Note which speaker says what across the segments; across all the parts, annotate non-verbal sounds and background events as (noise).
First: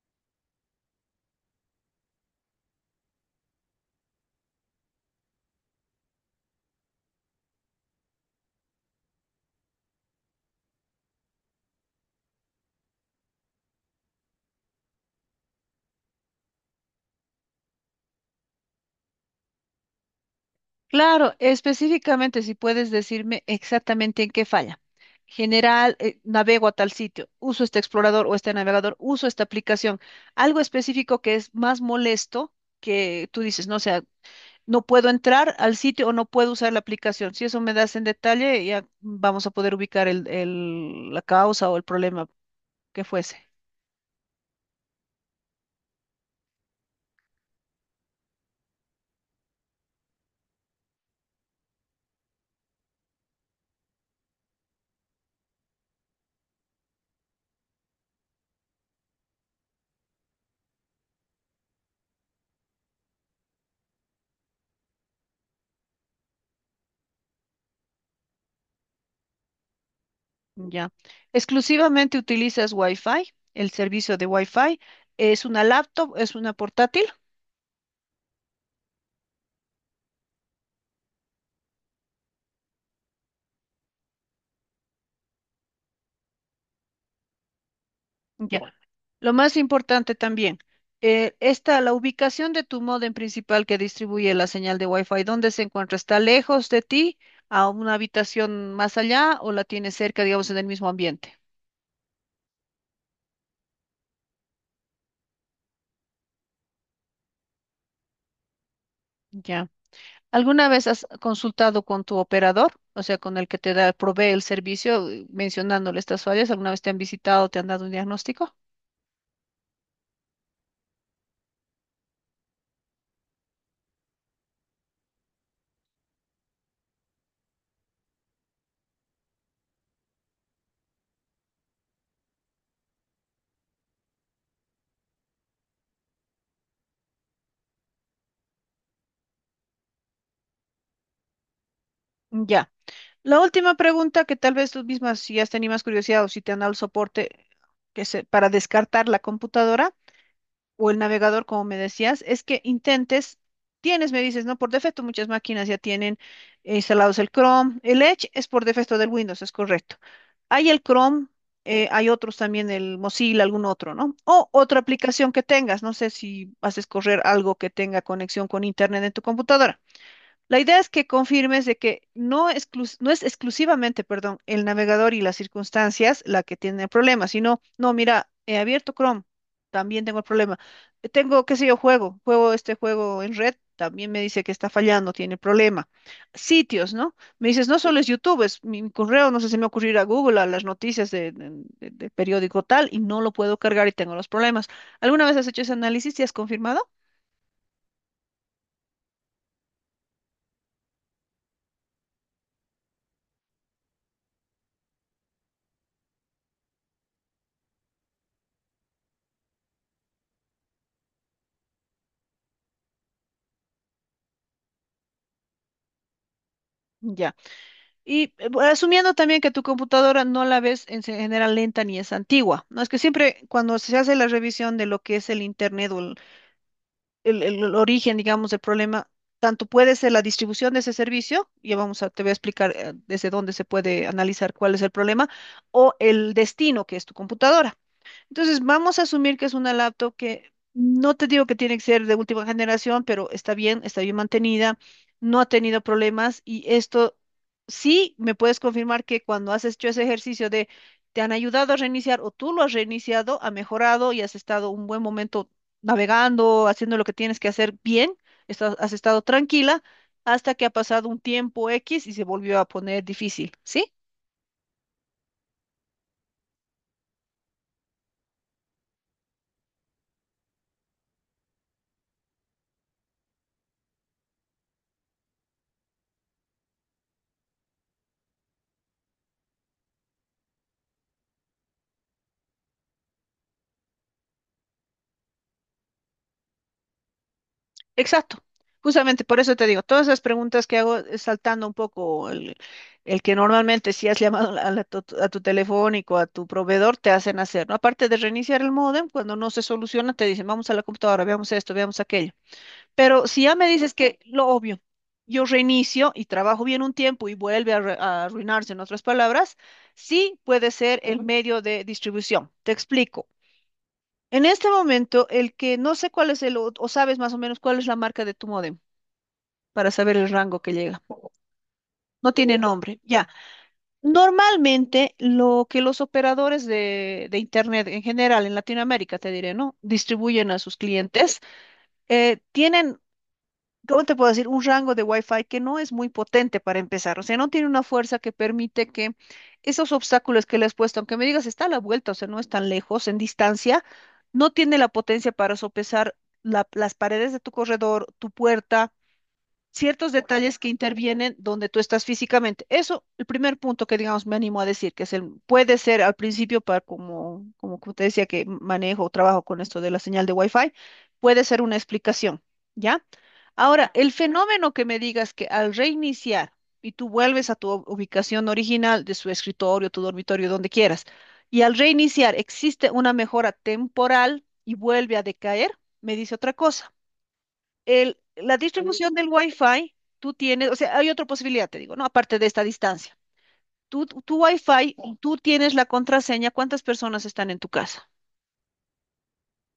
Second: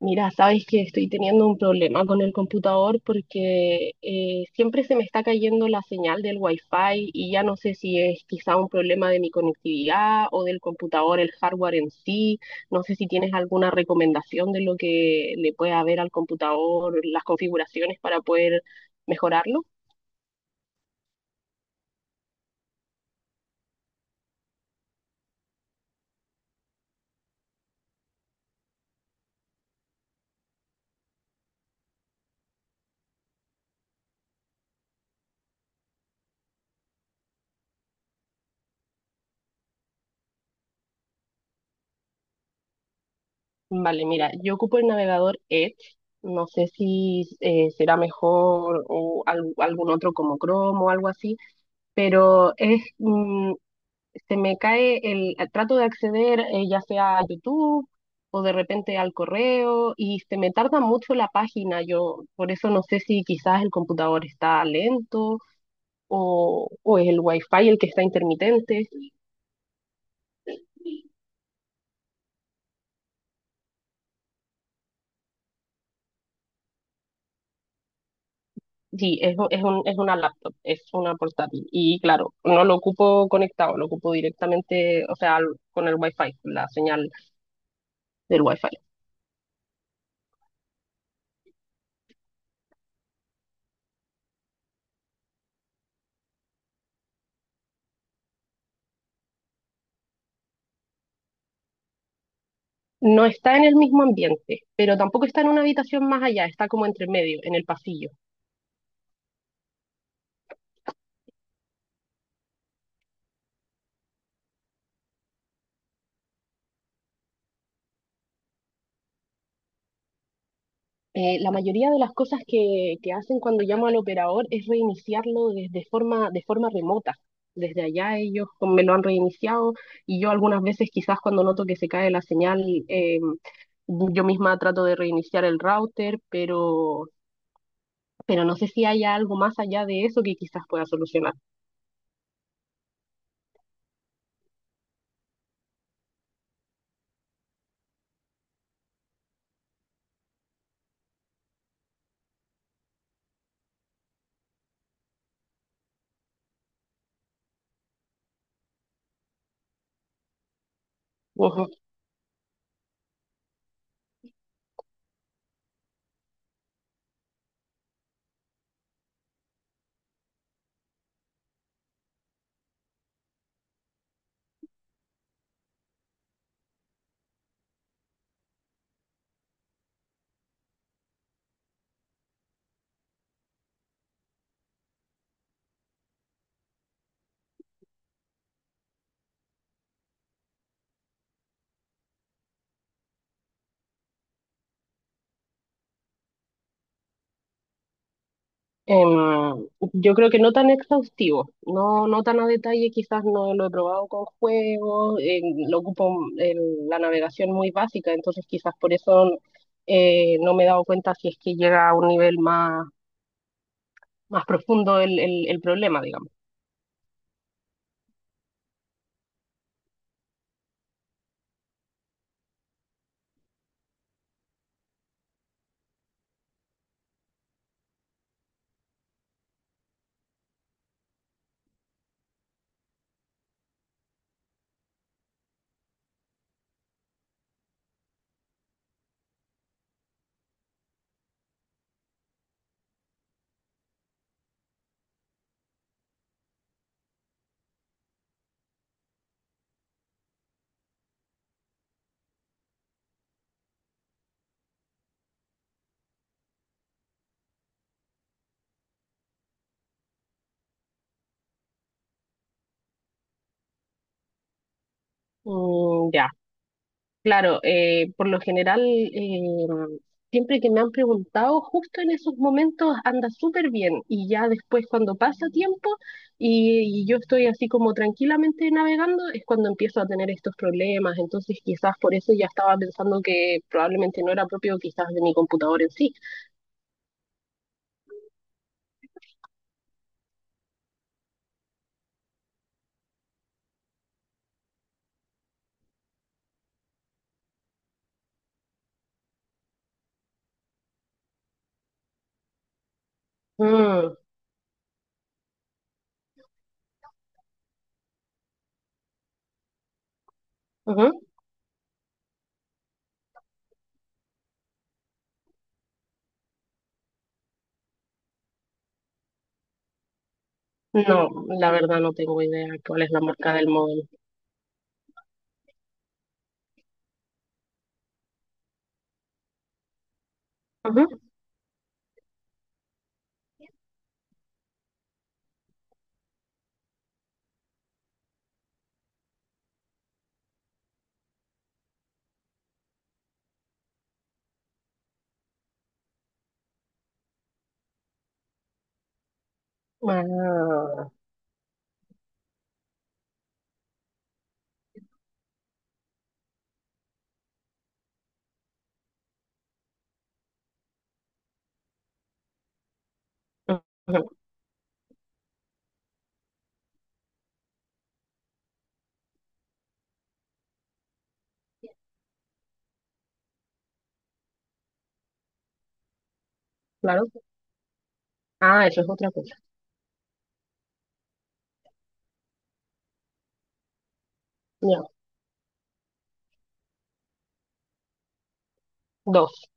Speaker 1: Mira, sabes que estoy teniendo un problema con el computador porque siempre se me está cayendo la señal del Wi-Fi y ya no sé si es quizá un problema de mi conectividad o del computador, el hardware en sí. No sé si tienes alguna recomendación de lo que le puede haber al computador, las configuraciones para poder mejorarlo.
Speaker 2: Claro, específicamente si puedes decirme exactamente en qué falla. General, navego a tal sitio, uso este explorador o este navegador, uso esta aplicación. Algo específico que es más molesto que tú dices, no, o sea, no puedo entrar al sitio o no puedo usar la aplicación. Si eso me das en detalle, ya vamos a poder ubicar la causa o el problema que fuese.
Speaker 1: Vale, mira, yo ocupo el navegador Edge. No sé si será mejor o algún otro como Chrome o algo así, pero se me cae trato de acceder, ya sea a YouTube o de repente al correo, y se me tarda mucho la página. Yo por eso no sé si quizás el computador está lento o es el wifi el que está intermitente.
Speaker 2: Ya. Exclusivamente utilizas Wi-Fi, el servicio de Wi-Fi. Es una laptop, es una portátil.
Speaker 1: Sí, es una laptop, es una portátil. Y claro, no lo ocupo conectado, lo ocupo directamente, o sea, con el Wi-Fi, la señal del Wi-Fi.
Speaker 2: Ya. Lo más importante también, está la ubicación de tu módem principal que distribuye la señal de Wi-Fi. ¿Dónde se encuentra? ¿Está lejos de ti, a una habitación más allá o la tienes cerca, digamos, en el mismo ambiente?
Speaker 1: No está en el mismo ambiente, pero tampoco está en una habitación más allá, está como entre medio, en el pasillo.
Speaker 2: Ya. ¿Alguna vez has consultado con tu operador, o sea, con el que te da, provee el servicio, mencionándole estas fallas? ¿Alguna vez te han visitado, te han dado un diagnóstico?
Speaker 1: La mayoría de las cosas que hacen cuando llamo al operador es reiniciarlo desde forma, de forma remota. Desde allá ellos me lo han reiniciado, y yo algunas veces quizás cuando noto que se cae la señal, yo misma trato de reiniciar el router, pero no sé si haya algo más allá de eso que quizás pueda solucionar.
Speaker 2: Ya. La última pregunta que tal vez tú misma, si has tenido más curiosidad o si te han dado el soporte que se, para descartar la computadora, o el navegador, como me decías, es que intentes, tienes, me dices, ¿no? Por defecto muchas máquinas ya tienen instalados el Chrome. El Edge es por defecto del Windows, es correcto. Hay el Chrome, hay otros también, el Mozilla, algún otro, ¿no? O otra aplicación que tengas, no sé si haces correr algo que tenga conexión con Internet en tu computadora. La idea es que confirmes de que no, exclus- no es exclusivamente, perdón, el navegador y las circunstancias la que tiene problemas, sino, no, mira, he abierto Chrome, también tengo el problema. Tengo, qué sé yo, juego este juego en red, también me dice que está fallando, tiene problema. Sitios, ¿no? Me dices, no solo es YouTube, mi correo, no sé si me ocurrirá Google, a las noticias de periódico tal, y no lo puedo cargar y tengo los problemas. ¿Alguna vez has hecho ese análisis y has confirmado?
Speaker 1: Em, yo creo que no tan exhaustivo, no, no tan a detalle, quizás no lo he probado con juegos. Lo ocupo en la navegación muy básica, entonces quizás por eso no me he dado cuenta si es que llega a un nivel más, más profundo el problema, digamos.
Speaker 2: Ya. Y asumiendo también que tu computadora no la ves en se- general lenta ni es antigua, ¿no? Es que siempre cuando se hace la revisión de lo que es el Internet o el origen, digamos, del problema, tanto puede ser la distribución de ese servicio, ya vamos a, te voy a explicar desde dónde se puede analizar cuál es el problema, o el destino que es tu computadora. Entonces, vamos a asumir que es una laptop que no te digo que tiene que ser de última generación, pero está bien mantenida, no ha tenido problemas y esto sí me puedes confirmar que cuando has hecho ese ejercicio de te han ayudado a reiniciar o tú lo has reiniciado, ha mejorado y has estado un buen momento navegando, haciendo lo que tienes que hacer bien, estás- has estado tranquila hasta que ha pasado un tiempo X y se volvió a poner difícil, ¿sí?
Speaker 1: Ya. Claro, por lo general, siempre que me han preguntado, justo en esos momentos anda súper bien, y ya después cuando pasa tiempo y yo estoy así como tranquilamente navegando, es cuando empiezo a tener estos problemas. Entonces quizás por eso ya estaba pensando que probablemente no era propio quizás de mi computador en sí.
Speaker 2: Exacto. Justamente por eso te digo, todas esas preguntas que hago saltando un poco el que normalmente si has llamado la- a tu telefónico, a tu proveedor, te hacen hacer, ¿no? Aparte de reiniciar el módem, cuando no se soluciona, te dicen, vamos a la computadora, veamos esto, veamos aquello. Pero si ya me dices
Speaker 1: Mm.
Speaker 2: que lo obvio, yo reinicio y trabajo bien un tiempo y vuelve a, re- a arruinarse, en otras palabras, sí puede ser
Speaker 1: Ujú.
Speaker 2: el Ujú. Medio de distribución. Te explico. En este momento, el que no sé cuál es el, o sabes más o menos cuál es la marca de tu módem para saber el rango que llega.
Speaker 1: No, la verdad no
Speaker 2: No
Speaker 1: tengo
Speaker 2: tiene
Speaker 1: idea
Speaker 2: nombre,
Speaker 1: cuál es la
Speaker 2: ya.
Speaker 1: marca del móvil.
Speaker 2: Normalmente lo que los operadores de Internet en general en Latinoamérica, te diré, ¿no? Distribuyen a sus
Speaker 1: Ujú.
Speaker 2: clientes, tienen, ¿cómo te puedo decir? Un rango de Wi-Fi que no es muy potente para empezar, o sea, no tiene una fuerza que permite que esos obstáculos que le has puesto, aunque me digas está a la vuelta, o sea, no es tan lejos en distancia, no tiene la potencia para sopesar la- las paredes de tu corredor, tu puerta ciertos detalles que
Speaker 1: Ah,
Speaker 2: intervienen donde tú estás físicamente. Eso, el primer punto que digamos me animo a decir, que es el, puede ser al principio para como, como que te decía que manejo o trabajo con esto de la señal de Wi-Fi, puede ser una explicación, ¿ya? Ahora, el
Speaker 1: ujú.
Speaker 2: fenómeno que me digas que al reiniciar y tú vuelves a tu u- ubicación original de su escritorio, tu dormitorio, donde quieras, y al reiniciar existe una mejora temporal y vuelve a decaer, me dice otra cosa
Speaker 1: Claro.
Speaker 2: el- la
Speaker 1: Ah, eso es
Speaker 2: distribución del
Speaker 1: otra cosa.
Speaker 2: Wi-Fi, tú tienes, o sea, hay otra posibilidad, te digo, ¿no? Aparte de esta distancia. Tú, tu Wi-Fi,
Speaker 1: Ya,
Speaker 2: tú tienes la contraseña, cuántas personas están en tu casa,
Speaker 1: dos,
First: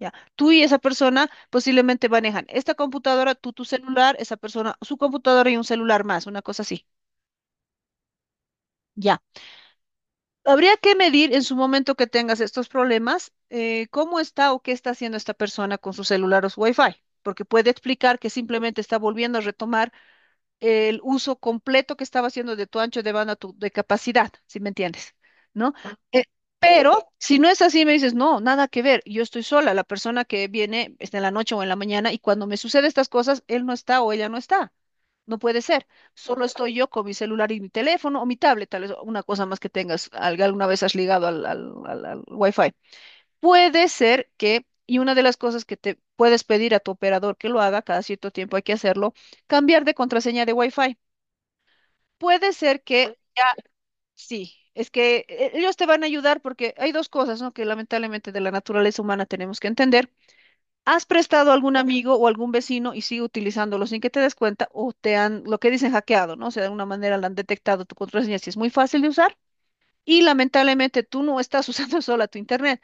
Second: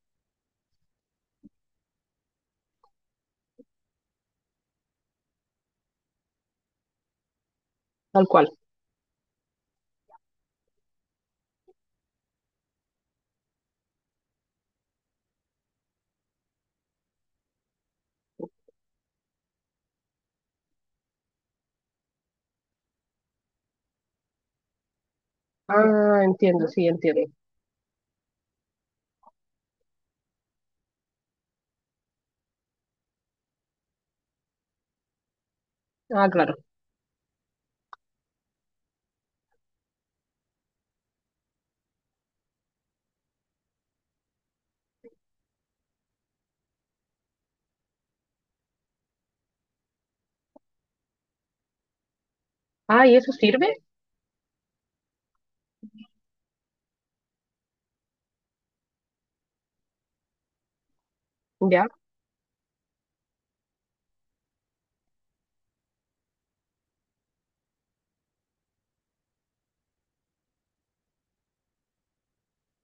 Speaker 2: ¿ya? Tú y esa persona posiblemente manejan esta computadora, tú tu celular, esa persona, su computadora y un celular más, una cosa así,
Speaker 1: tal cual.
Speaker 2: ¿ya? Habría que medir en su momento que tengas estos problemas, cómo está o qué está haciendo esta persona con su celular o su Wi-Fi, porque puede explicar que simplemente está volviendo a retomar el uso completo que estaba haciendo de tu ancho de banda, tu, de capacidad, si me entiendes, ¿no?
Speaker 1: Ah,
Speaker 2: Eh,
Speaker 1: entiendo, sí,
Speaker 2: pero
Speaker 1: entiendo.
Speaker 2: si no es así, me dices, no, nada que ver, yo estoy sola, la persona que viene está en la noche o en la mañana y cuando me suceden estas cosas, él no está o ella no está. No puede ser,
Speaker 1: Ah,
Speaker 2: solo
Speaker 1: claro.
Speaker 2: estoy yo con mi celular y mi teléfono o mi tablet, tal vez una cosa más que tengas, alguna vez has ligado al Wi-Fi. Puede ser que, y una de las cosas que te puedes pedir a tu operador que lo haga, cada cierto tiempo hay que hacerlo, cambiar de contraseña de Wi-Fi. Puede ser
Speaker 1: Ah, ¿y
Speaker 2: que
Speaker 1: eso sirve?
Speaker 2: sí, es que ellos te van a ayudar porque hay dos cosas, ¿no? Que lamentablemente de la naturaleza humana tenemos que entender. ¿Has prestado a algún
Speaker 1: Ya,
Speaker 2: amigo o algún vecino y sigue utilizándolo sin que te des cuenta o te han, lo que dicen, hackeado, ¿no? O sea, de alguna manera le han detectado tu contraseña si es muy fácil de usar y lamentablemente tú no estás usando (laughs) sola tu internet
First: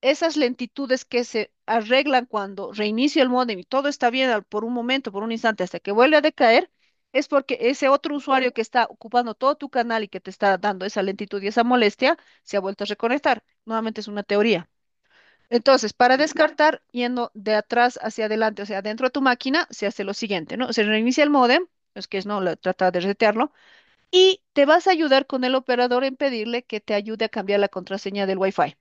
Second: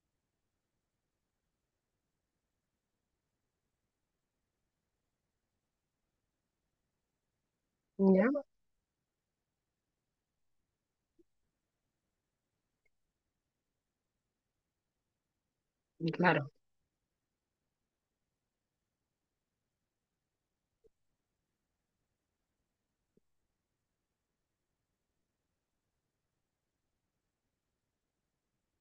Speaker 2: esas lentitudes que se arreglan cuando reinicio el módem y todo está bien al- por un momento, por un instante, hasta que vuelve a decaer, es porque ese otro
Speaker 1: ya,
Speaker 2: usuario que está ocupando todo tu canal y que te está dando esa lentitud y esa molestia, se ha vuelto a reconectar. Nuevamente es una teoría. Entonces, para
Speaker 1: claro,
Speaker 2: descartar, yendo de atrás hacia adelante, o sea, dentro de tu máquina, se hace lo siguiente, ¿no? Se reinicia el módem, es que es no, la- trata de resetearlo, y te vas a ayudar con el operador en pedirle que te ayude a cambiar la contraseña del Wi-Fi.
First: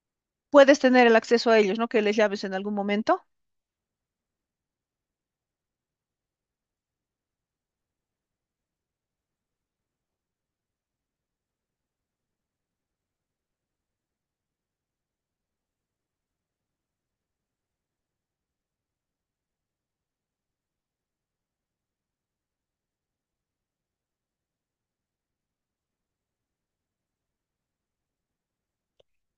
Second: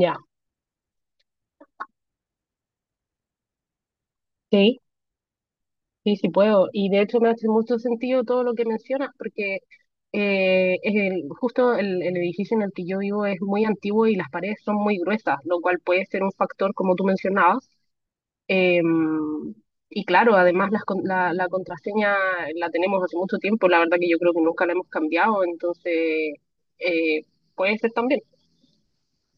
Speaker 1: ya.
Speaker 2: Puedes tener el acceso a ellos, ¿no? Que les llames en algún momento.
Speaker 1: Sí, sí, sí puedo. Y de hecho me hace mucho sentido todo lo que mencionas, porque es justo el edificio en el que yo vivo es muy antiguo y las paredes son muy gruesas, lo cual puede ser un factor, como tú mencionabas. Em, y claro, además las la contraseña la tenemos hace mucho tiempo, la verdad que yo creo que nunca la hemos cambiado, entonces eh, puede ser también.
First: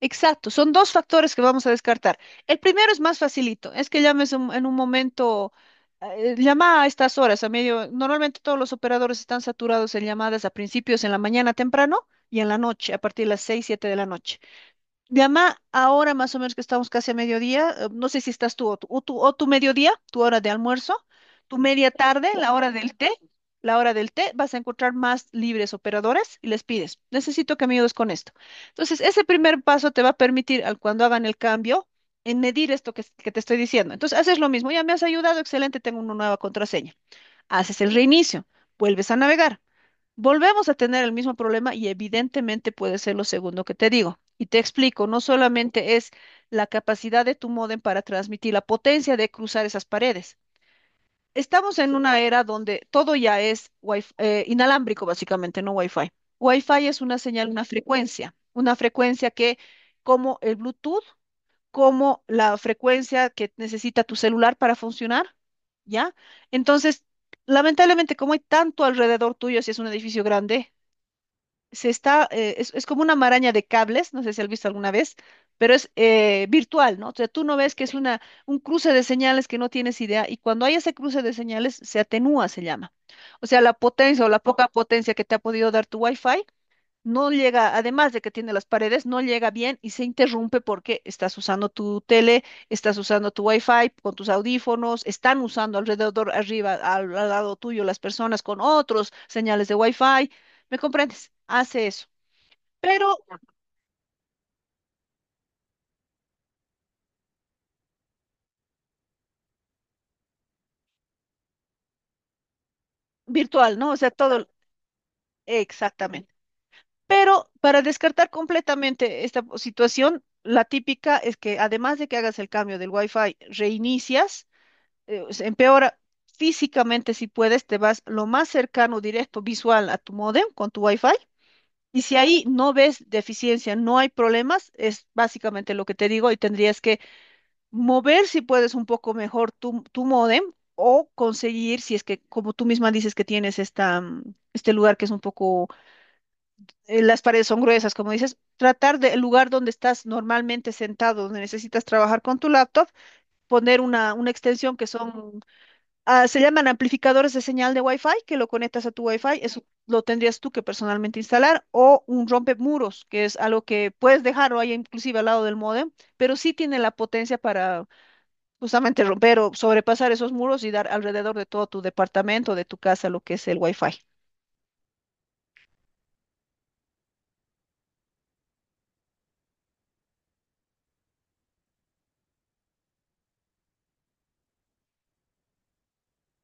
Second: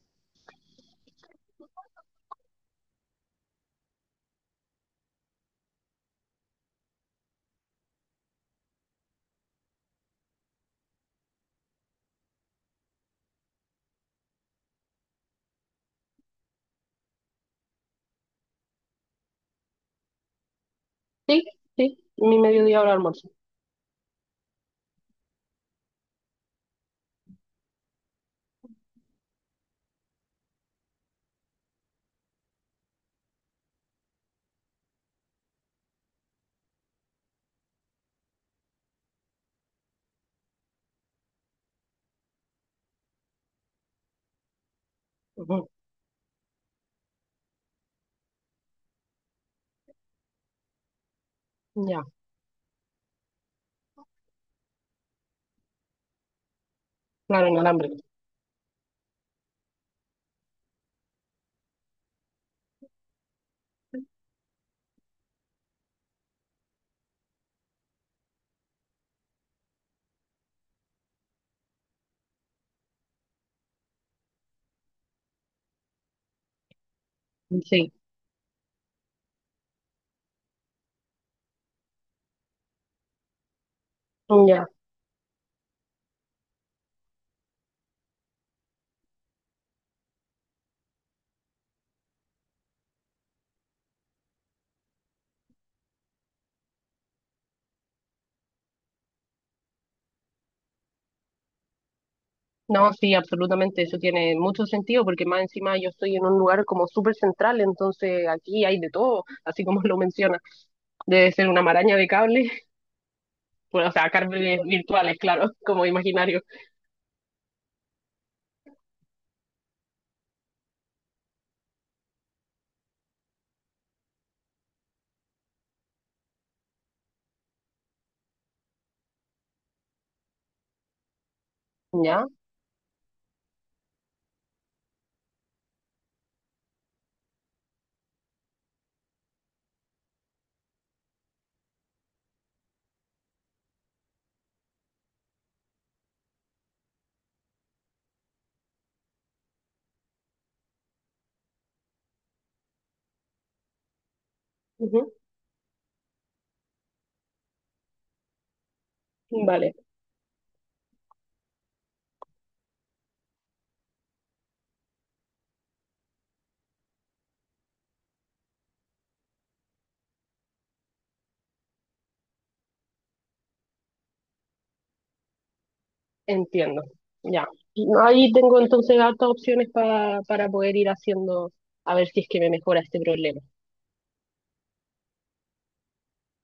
Speaker 2: Exacto, son dos factores que vamos a descartar. El primero es más facilito, es que llames en un momento, llama a estas horas, a medio, normalmente todos los operadores están saturados en llamadas a principios en la mañana temprano y en la noche, a partir de las 6 7 de la noche. Llama ahora más o menos que estamos casi a mediodía, no sé si estás tú o tu mediodía, tu hora de almuerzo,
Speaker 1: Sí,
Speaker 2: tu media
Speaker 1: sí,
Speaker 2: tarde,
Speaker 1: mi mediodía hora de almuerzo.
Speaker 2: la hora del té, vas a encontrar más libres operadores y les pides, necesito que me ayudes con esto. Entonces, ese primer paso te va a permitir al cuando hagan el cambio en medir esto que te estoy diciendo. Entonces, haces lo mismo, ya me has ayudado, excelente, tengo una nueva contraseña. Haces el reinicio, vuelves a navegar. Volvemos a tener el mismo problema y evidentemente puede ser lo segundo que te digo. Y te explico, no
Speaker 1: Ujú.
Speaker 2: solamente es la capacidad de tu módem para transmitir, la potencia de cruzar esas paredes. Estamos en
Speaker 1: Ya,
Speaker 2: una era donde todo ya es inalámbrico, básicamente, no Wi-Fi. Wi-Fi es una
Speaker 1: claro,
Speaker 2: señal,
Speaker 1: inalámbrico.
Speaker 2: una frecuencia que, como el Bluetooth, como la frecuencia que necesita tu celular para funcionar, ¿ya? Entonces, lamentablemente, como hay tanto alrededor tuyo, si es un edificio grande, se está, es como una maraña de cables, no sé si has visto alguna vez, pero es virtual, ¿no? O sea, tú no ves que
Speaker 1: Sí,
Speaker 2: es una, un cruce de señales que no tienes idea, y cuando hay ese cruce de señales, se atenúa, se llama. O sea, la potencia o la
Speaker 1: ya.
Speaker 2: poca potencia que te ha podido dar tu Wi-Fi no llega, además de que tiene las paredes, no llega bien y se interrumpe porque estás usando tu tele, estás usando tu wifi con tus audífonos, están usando alrededor, arriba, al lado tuyo las personas con otros señales de wifi. ¿Me comprendes? Hace eso,
Speaker 1: No, sí,
Speaker 2: pero
Speaker 1: absolutamente, eso tiene mucho sentido porque más encima yo estoy en un lugar como súper central, entonces aquí hay de todo, así como lo menciona. Debe ser una maraña de cables, (laughs)
Speaker 2: virtual,
Speaker 1: bueno,
Speaker 2: ¿no?
Speaker 1: o
Speaker 2: O sea,
Speaker 1: sea,
Speaker 2: todo,
Speaker 1: cables virtuales, claro, (laughs) como
Speaker 2: exactamente.
Speaker 1: imaginarios.
Speaker 2: Pero para descartar completamente esta situación, la típica es que además de que hagas el cambio del wifi, reinicias se empeora físicamente si puedes, te vas lo más cercano, directo, visual a tu módem con tu wifi. Y si
Speaker 1: Ya,
Speaker 2: ahí no ves deficiencia, no hay problemas, es básicamente lo que te digo y tendrías que mover si puedes un poco mejor tu módem o conseguir, si es que como tú misma dices que tienes esta, este lugar que es un poco, las paredes son gruesas, como dices, tratar del lugar donde estás normalmente sentado, donde necesitas trabajar con tu laptop, poner una extensión que
Speaker 1: ujú.
Speaker 2: son Ah, se llaman amplificadores de señal de Wi-Fi, que lo conectas a tu Wi-Fi, eso
Speaker 1: Vale,
Speaker 2: lo tendrías tú que personalmente instalar, o un rompemuros, que es algo que puedes dejarlo ahí inclusive al lado del módem, pero sí tiene la potencia para justamente romper o sobrepasar esos muros y dar alrededor de todo tu departamento, de tu casa, lo que es el Wi-Fi.
Speaker 1: entiendo. Ya. No, ahí tengo entonces hartas opciones para poder ir haciendo, a ver si es que me mejora este problema.